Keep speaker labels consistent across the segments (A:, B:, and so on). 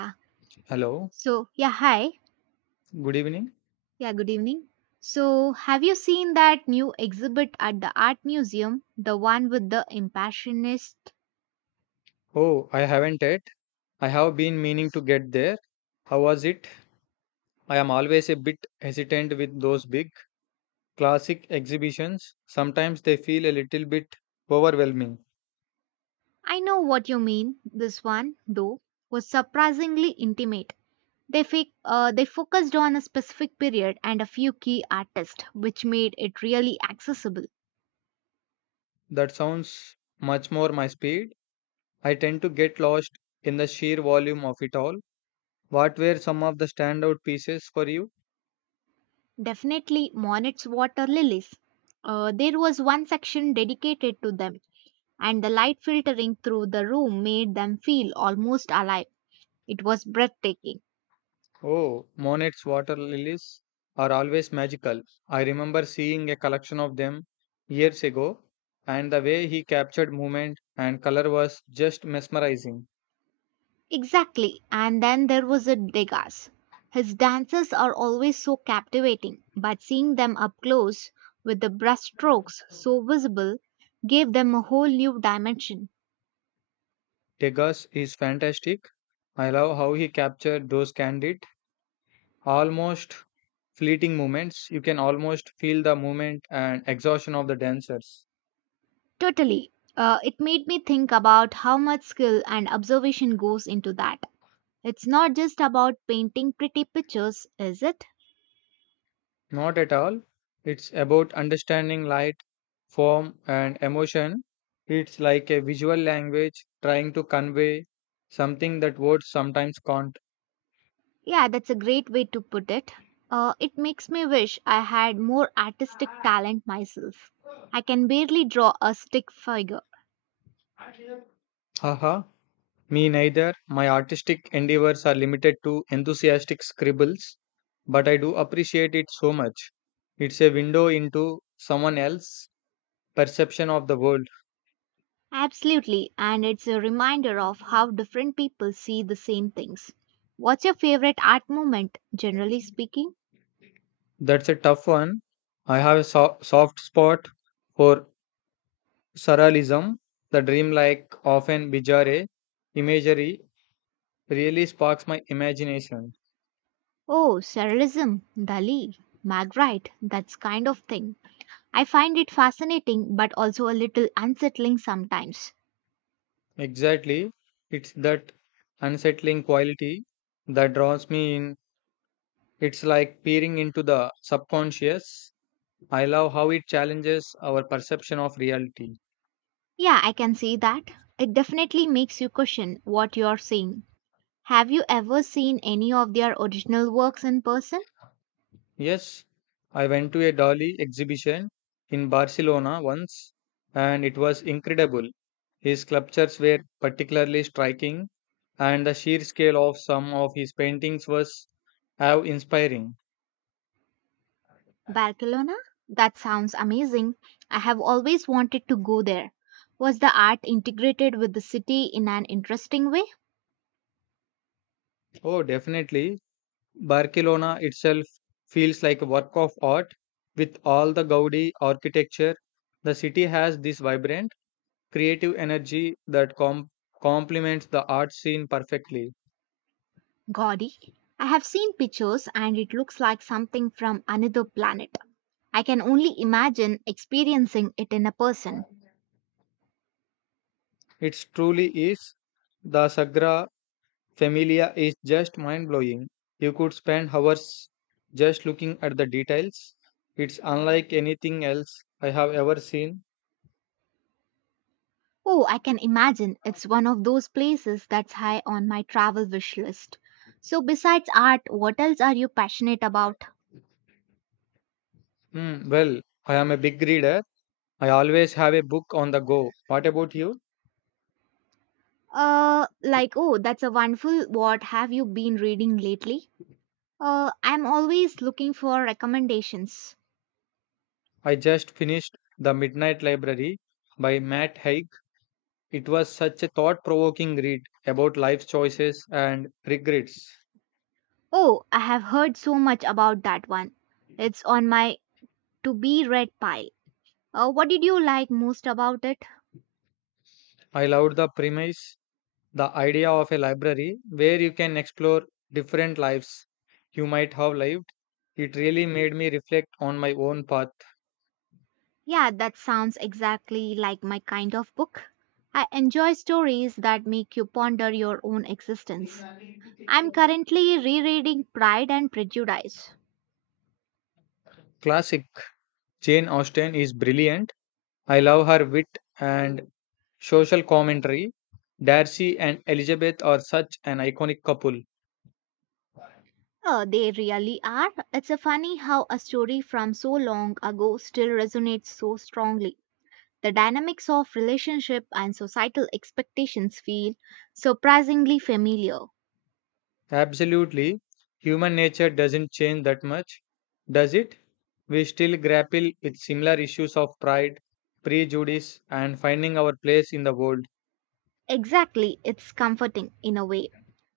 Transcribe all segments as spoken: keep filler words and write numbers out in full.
A: Yeah.
B: Hello,
A: So, yeah, hi.
B: good evening.
A: Yeah, good evening. So, have you seen that new exhibit at the art museum? The one with the impressionist?
B: Oh, I haven't yet. I have been meaning to get there. How was it? I am always a bit hesitant with those big classic exhibitions. Sometimes they feel a little bit overwhelming.
A: I know what you mean. This one, though, was surprisingly intimate. They, fi- uh, they focused on a specific period and a few key artists, which made it really accessible.
B: That sounds much more my speed. I tend to get lost in the sheer volume of it all. What were some of the standout pieces for you?
A: Definitely Monet's water lilies. Uh, there was one section dedicated to them, and the light filtering through the room made them feel almost alive. It was breathtaking.
B: Oh, Monet's water lilies are always magical. I remember seeing a collection of them years ago, and the way he captured movement and color was just mesmerizing.
A: Exactly. And then there was a Degas. His dances are always so captivating, but seeing them up close, with the brushstrokes so visible, gave them a whole new dimension.
B: Degas is fantastic. I love how he captured those candid, almost fleeting moments. You can almost feel the movement and exhaustion of the dancers.
A: Totally. Uh, it made me think about how much skill and observation goes into that. It's not just about painting pretty pictures, is it?
B: Not at all. It's about understanding light, form and emotion. It's like a visual language trying to convey something that words sometimes can't.
A: Yeah, that's a great way to put it. Uh, it makes me wish I had more artistic talent myself. I can barely draw a stick figure.
B: Haha, me neither. My artistic endeavors are limited to enthusiastic scribbles, but I do appreciate it so much. It's a window into someone else's perception of the world.
A: Absolutely, and it's a reminder of how different people see the same things. What's your favorite art movement, generally speaking?
B: That's a tough one. I have a so- soft spot for surrealism, the dreamlike, often bizarre imagery really sparks my imagination.
A: Oh, surrealism, Dali, Magritte, that kind of thing. I find it fascinating but also a little unsettling sometimes.
B: Exactly. It's that unsettling quality that draws me in. It's like peering into the subconscious. I love how it challenges our perception of reality.
A: Yeah, I can see that. It definitely makes you question what you're saying. Have you ever seen any of their original works in person?
B: Yes, I went to a Dali exhibition in Barcelona once and it was incredible. His sculptures were particularly striking and the sheer scale of some of his paintings was awe inspiring.
A: Barcelona? That sounds amazing. I have always wanted to go there. Was the art integrated with the city in an interesting way?
B: Oh, definitely. Barcelona itself feels like a work of art with all the Gaudi architecture. The city has this vibrant, creative energy that com- complements the art scene perfectly.
A: Gaudí. I have seen pictures and it looks like something from another planet. I can only imagine experiencing it in a person.
B: It truly is. The Sagra Familia is just mind blowing. You could spend hours just looking at the details. It's unlike anything else I have ever seen.
A: Oh, I can imagine it's one of those places that's high on my travel wish list. So, besides art, what else are you passionate about?
B: Hmm, well, I am a big reader. I always have a book on the go. What about you?
A: Uh, like, oh, that's a wonderful. What have you been reading lately? Uh, I'm always looking for recommendations.
B: I just finished The Midnight Library by Matt Haig. It was such a thought provoking read about life choices and regrets.
A: Oh, I have heard so much about that one. It's on my to be read pile. Uh, what did you like most about it?
B: I loved the premise, the idea of a library where you can explore different lives you might have lived. It really made me reflect on my own path.
A: Yeah, that sounds exactly like my kind of book. I enjoy stories that make you ponder your own existence. I'm currently rereading Pride and Prejudice.
B: Classic Jane Austen is brilliant. I love her wit and social commentary. Darcy and Elizabeth are such an iconic couple.
A: Oh, they really are. It's a funny how a story from so long ago still resonates so strongly. The dynamics of relationship and societal expectations feel surprisingly familiar.
B: Absolutely. Human nature doesn't change that much, does it? We still grapple with similar issues of pride, prejudice, and finding our place in the world.
A: Exactly, it's comforting in a way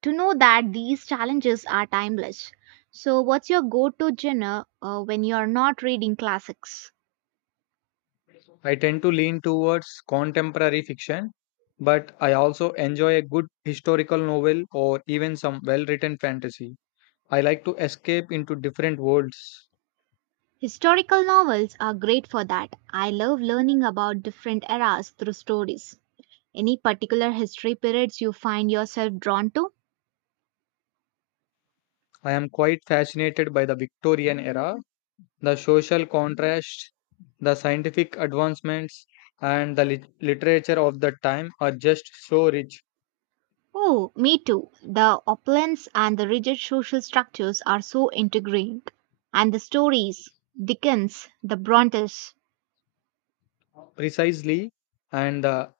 A: to know that these challenges are timeless. So, what's your go to genre uh, when you're not reading classics?
B: I tend to lean towards contemporary fiction, but I also enjoy a good historical novel or even some well written fantasy. I like to escape into different worlds.
A: Historical novels are great for that. I love learning about different eras through stories. Any particular history periods you find yourself drawn to?
B: I am quite fascinated by the Victorian era, the social contrast, the scientific advancements, and the lit- literature of the time are just so rich.
A: Oh, me too. The opulence and the rigid social structures are so intriguing. And the stories, Dickens, the Brontes,
B: Precisely, and the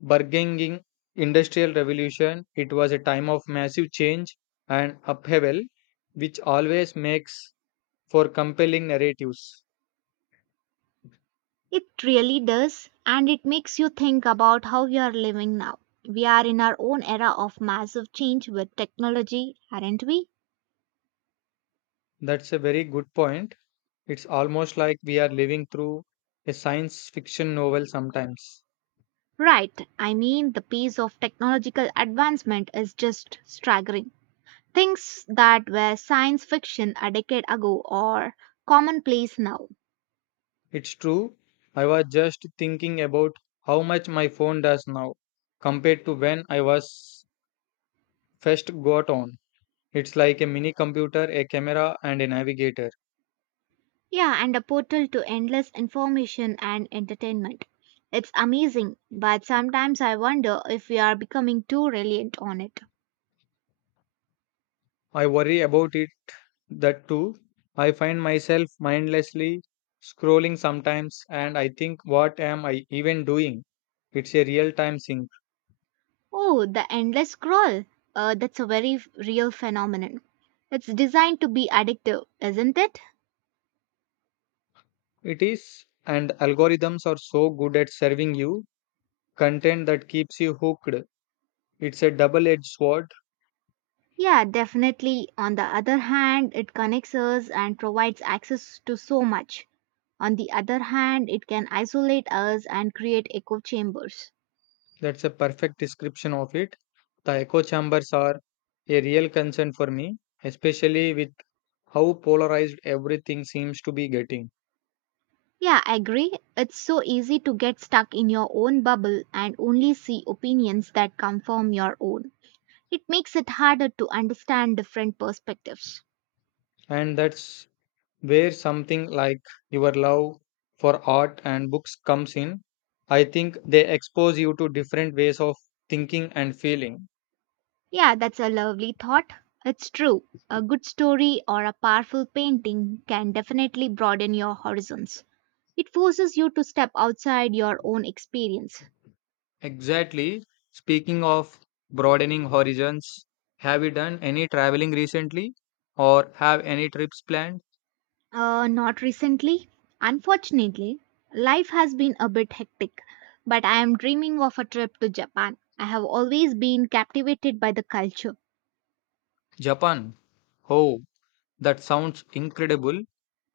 B: burgeoning industrial revolution, it was a time of massive change and upheaval, which always makes for compelling narratives.
A: it really does. And it makes you think about how we are living now. We are in our own era of massive change with technology, aren't we?
B: That's a very good point. It's almost like we are living through a science fiction novel sometimes.
A: Right. I mean, the pace of technological advancement is just staggering. Things that were science fiction a decade ago are commonplace now.
B: It's true. I was just thinking about how much my phone does now compared to when I was first got on. It's like a mini computer, a camera, and a navigator.
A: Yeah, and a portal to endless information and entertainment. It's amazing, but sometimes I wonder if we are becoming too reliant on it.
B: I worry about it that too. I find myself mindlessly scrolling sometimes, and I think, what am I even doing? It's a real time sink.
A: Oh, the endless scroll. Uh, that's a very f- real phenomenon. It's designed to be addictive, isn't it?
B: It is, and algorithms are so good at serving you content that keeps you hooked. It's a double edged sword.
A: Yeah, definitely. On the other hand, it connects us and provides access to so much. On the other hand, it can isolate us and create echo chambers.
B: That's a perfect description of it. The echo chambers are a real concern for me, especially with how polarized everything seems to be getting.
A: Yeah, I agree. It's so easy to get stuck in your own bubble and only see opinions that come from your own. It makes it harder to understand different perspectives.
B: And that's where something like your love for art and books comes in. I think they expose you to different ways of thinking and feeling.
A: Yeah, that's a lovely thought. It's true. A good story or a powerful painting can definitely broaden your horizons. It forces you to step outside your own experience.
B: Exactly. Speaking of broadening horizons, have you done any traveling recently or have any trips planned?
A: Uh, not recently. Unfortunately, life has been a bit hectic, but I am dreaming of a trip to Japan. I have always been captivated by the culture.
B: Japan. Oh, that sounds incredible.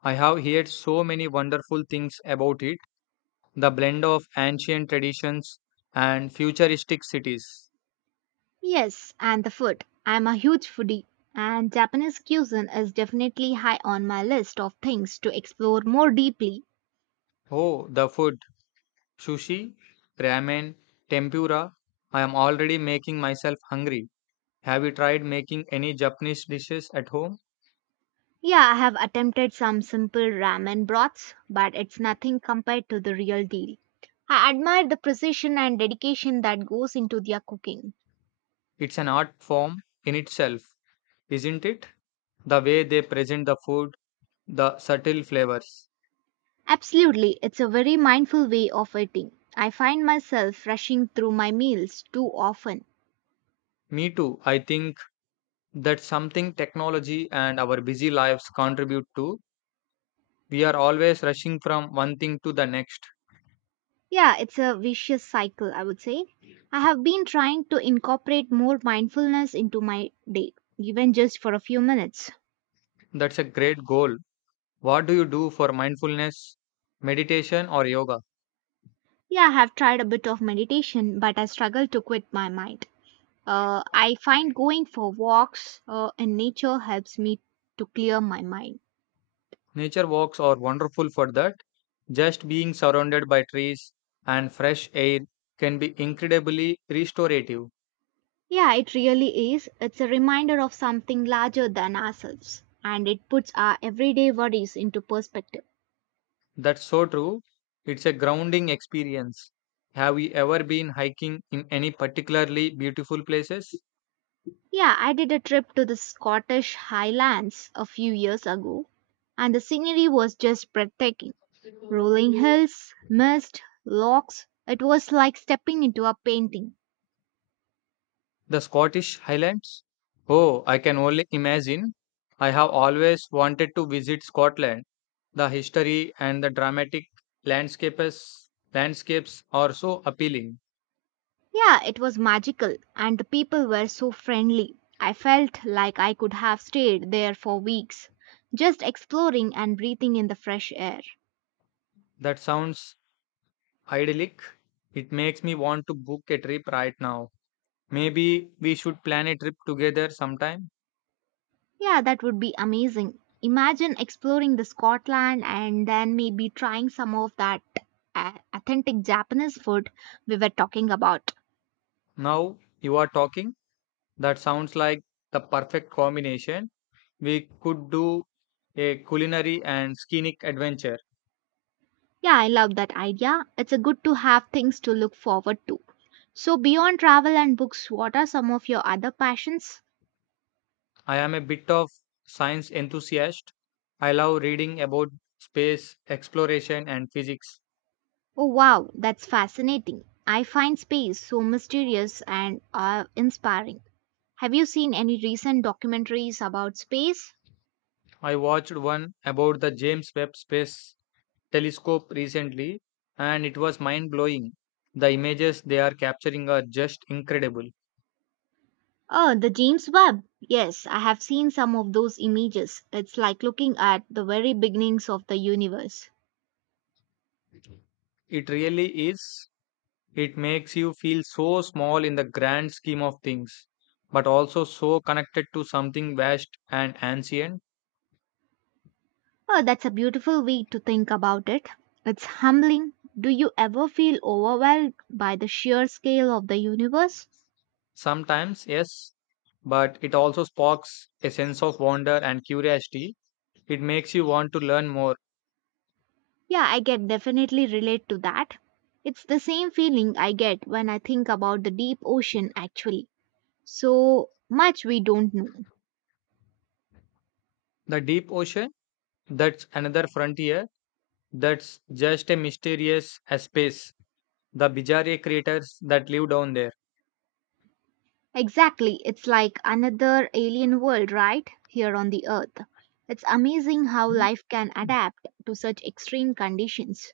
B: I have heard so many wonderful things about it. The blend of ancient traditions and futuristic cities.
A: Yes, and the food. I am a huge foodie, and Japanese cuisine is definitely high on my list of things to explore more deeply.
B: Oh, the food. Sushi, ramen, tempura. I am already making myself hungry. Have you tried making any Japanese dishes at home?
A: Yeah, I have attempted some simple ramen broths, but it's nothing compared to the real deal. I admire the precision and dedication that goes into their cooking.
B: It's an art form in itself, isn't it? The way they present the food, the subtle flavors.
A: Absolutely, it's a very mindful way of eating. I find myself rushing through my meals too often.
B: Me too. I think that's something technology and our busy lives contribute to. We are always rushing from one thing to the next.
A: Yeah, it's a vicious cycle, I would say. I have been trying to incorporate more mindfulness into my day, even just for a few minutes.
B: That's a great goal. What do you do for mindfulness, meditation, or yoga?
A: Yeah, I have tried a bit of meditation, but I struggle to quit my mind. Uh, I find going for walks uh, in nature helps me to clear my mind.
B: Nature walks are wonderful for that. Just being surrounded by trees and fresh air can be incredibly restorative.
A: Yeah, it really is. It's a reminder of something larger than ourselves, and it puts our everyday worries into perspective.
B: That's so true. It's a grounding experience. Have you ever been hiking in any particularly beautiful places?
A: Yeah, I did a trip to the Scottish Highlands a few years ago, and the scenery was just breathtaking. Rolling hills, mist, lochs, it was like stepping into a painting.
B: The Scottish Highlands? Oh, I can only imagine. I have always wanted to visit Scotland. The history and the dramatic landscapes landscapes are so appealing.
A: Yeah, it was magical, and the people were so friendly. I felt like I could have stayed there for weeks, just exploring and breathing in the fresh air.
B: That sounds idyllic. It makes me want to book a trip right now. Maybe we should plan a trip together sometime.
A: Yeah, that would be amazing. Imagine exploring the Scotland and then maybe trying some of that uh, authentic Japanese food we were talking about.
B: Now you are talking. That sounds like the perfect combination. We could do a culinary and scenic adventure.
A: Yeah, I love that idea. It's a good to have things to look forward to. So beyond travel and books, what are some of your other passions?
B: I am a bit of science enthusiast. I love reading about space exploration and physics.
A: Oh wow, that's fascinating. I find space so mysterious and uh, inspiring. Have you seen any recent documentaries about space?
B: I watched one about the James Webb Space Telescope recently and it was mind blowing. The images they are capturing are just incredible.
A: Oh, the James Webb. Yes, I have seen some of those images. It's like looking at the very beginnings of the universe.
B: It really is. It makes you feel so small in the grand scheme of things, but also so connected to something vast and ancient.
A: Oh, that's a beautiful way to think about it. It's humbling. Do you ever feel overwhelmed by the sheer scale of the universe?
B: Sometimes, yes, but it also sparks a sense of wonder and curiosity. It makes you want to learn more.
A: Yeah, I can definitely relate to that. It's the same feeling I get when I think about the deep ocean, actually. So much we don't know.
B: The deep ocean, that's another frontier, that's just as mysterious as space. The bizarre creatures that live down there.
A: Exactly. It's like another alien world right here on the earth. It's amazing how life can adapt to such extreme conditions.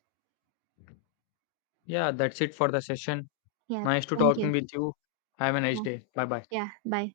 B: Yeah, that's it for the session.
A: Yeah,
B: Nice to
A: thank you.
B: talking with you. Have a nice
A: Yeah,
B: day. Bye bye.
A: yeah bye.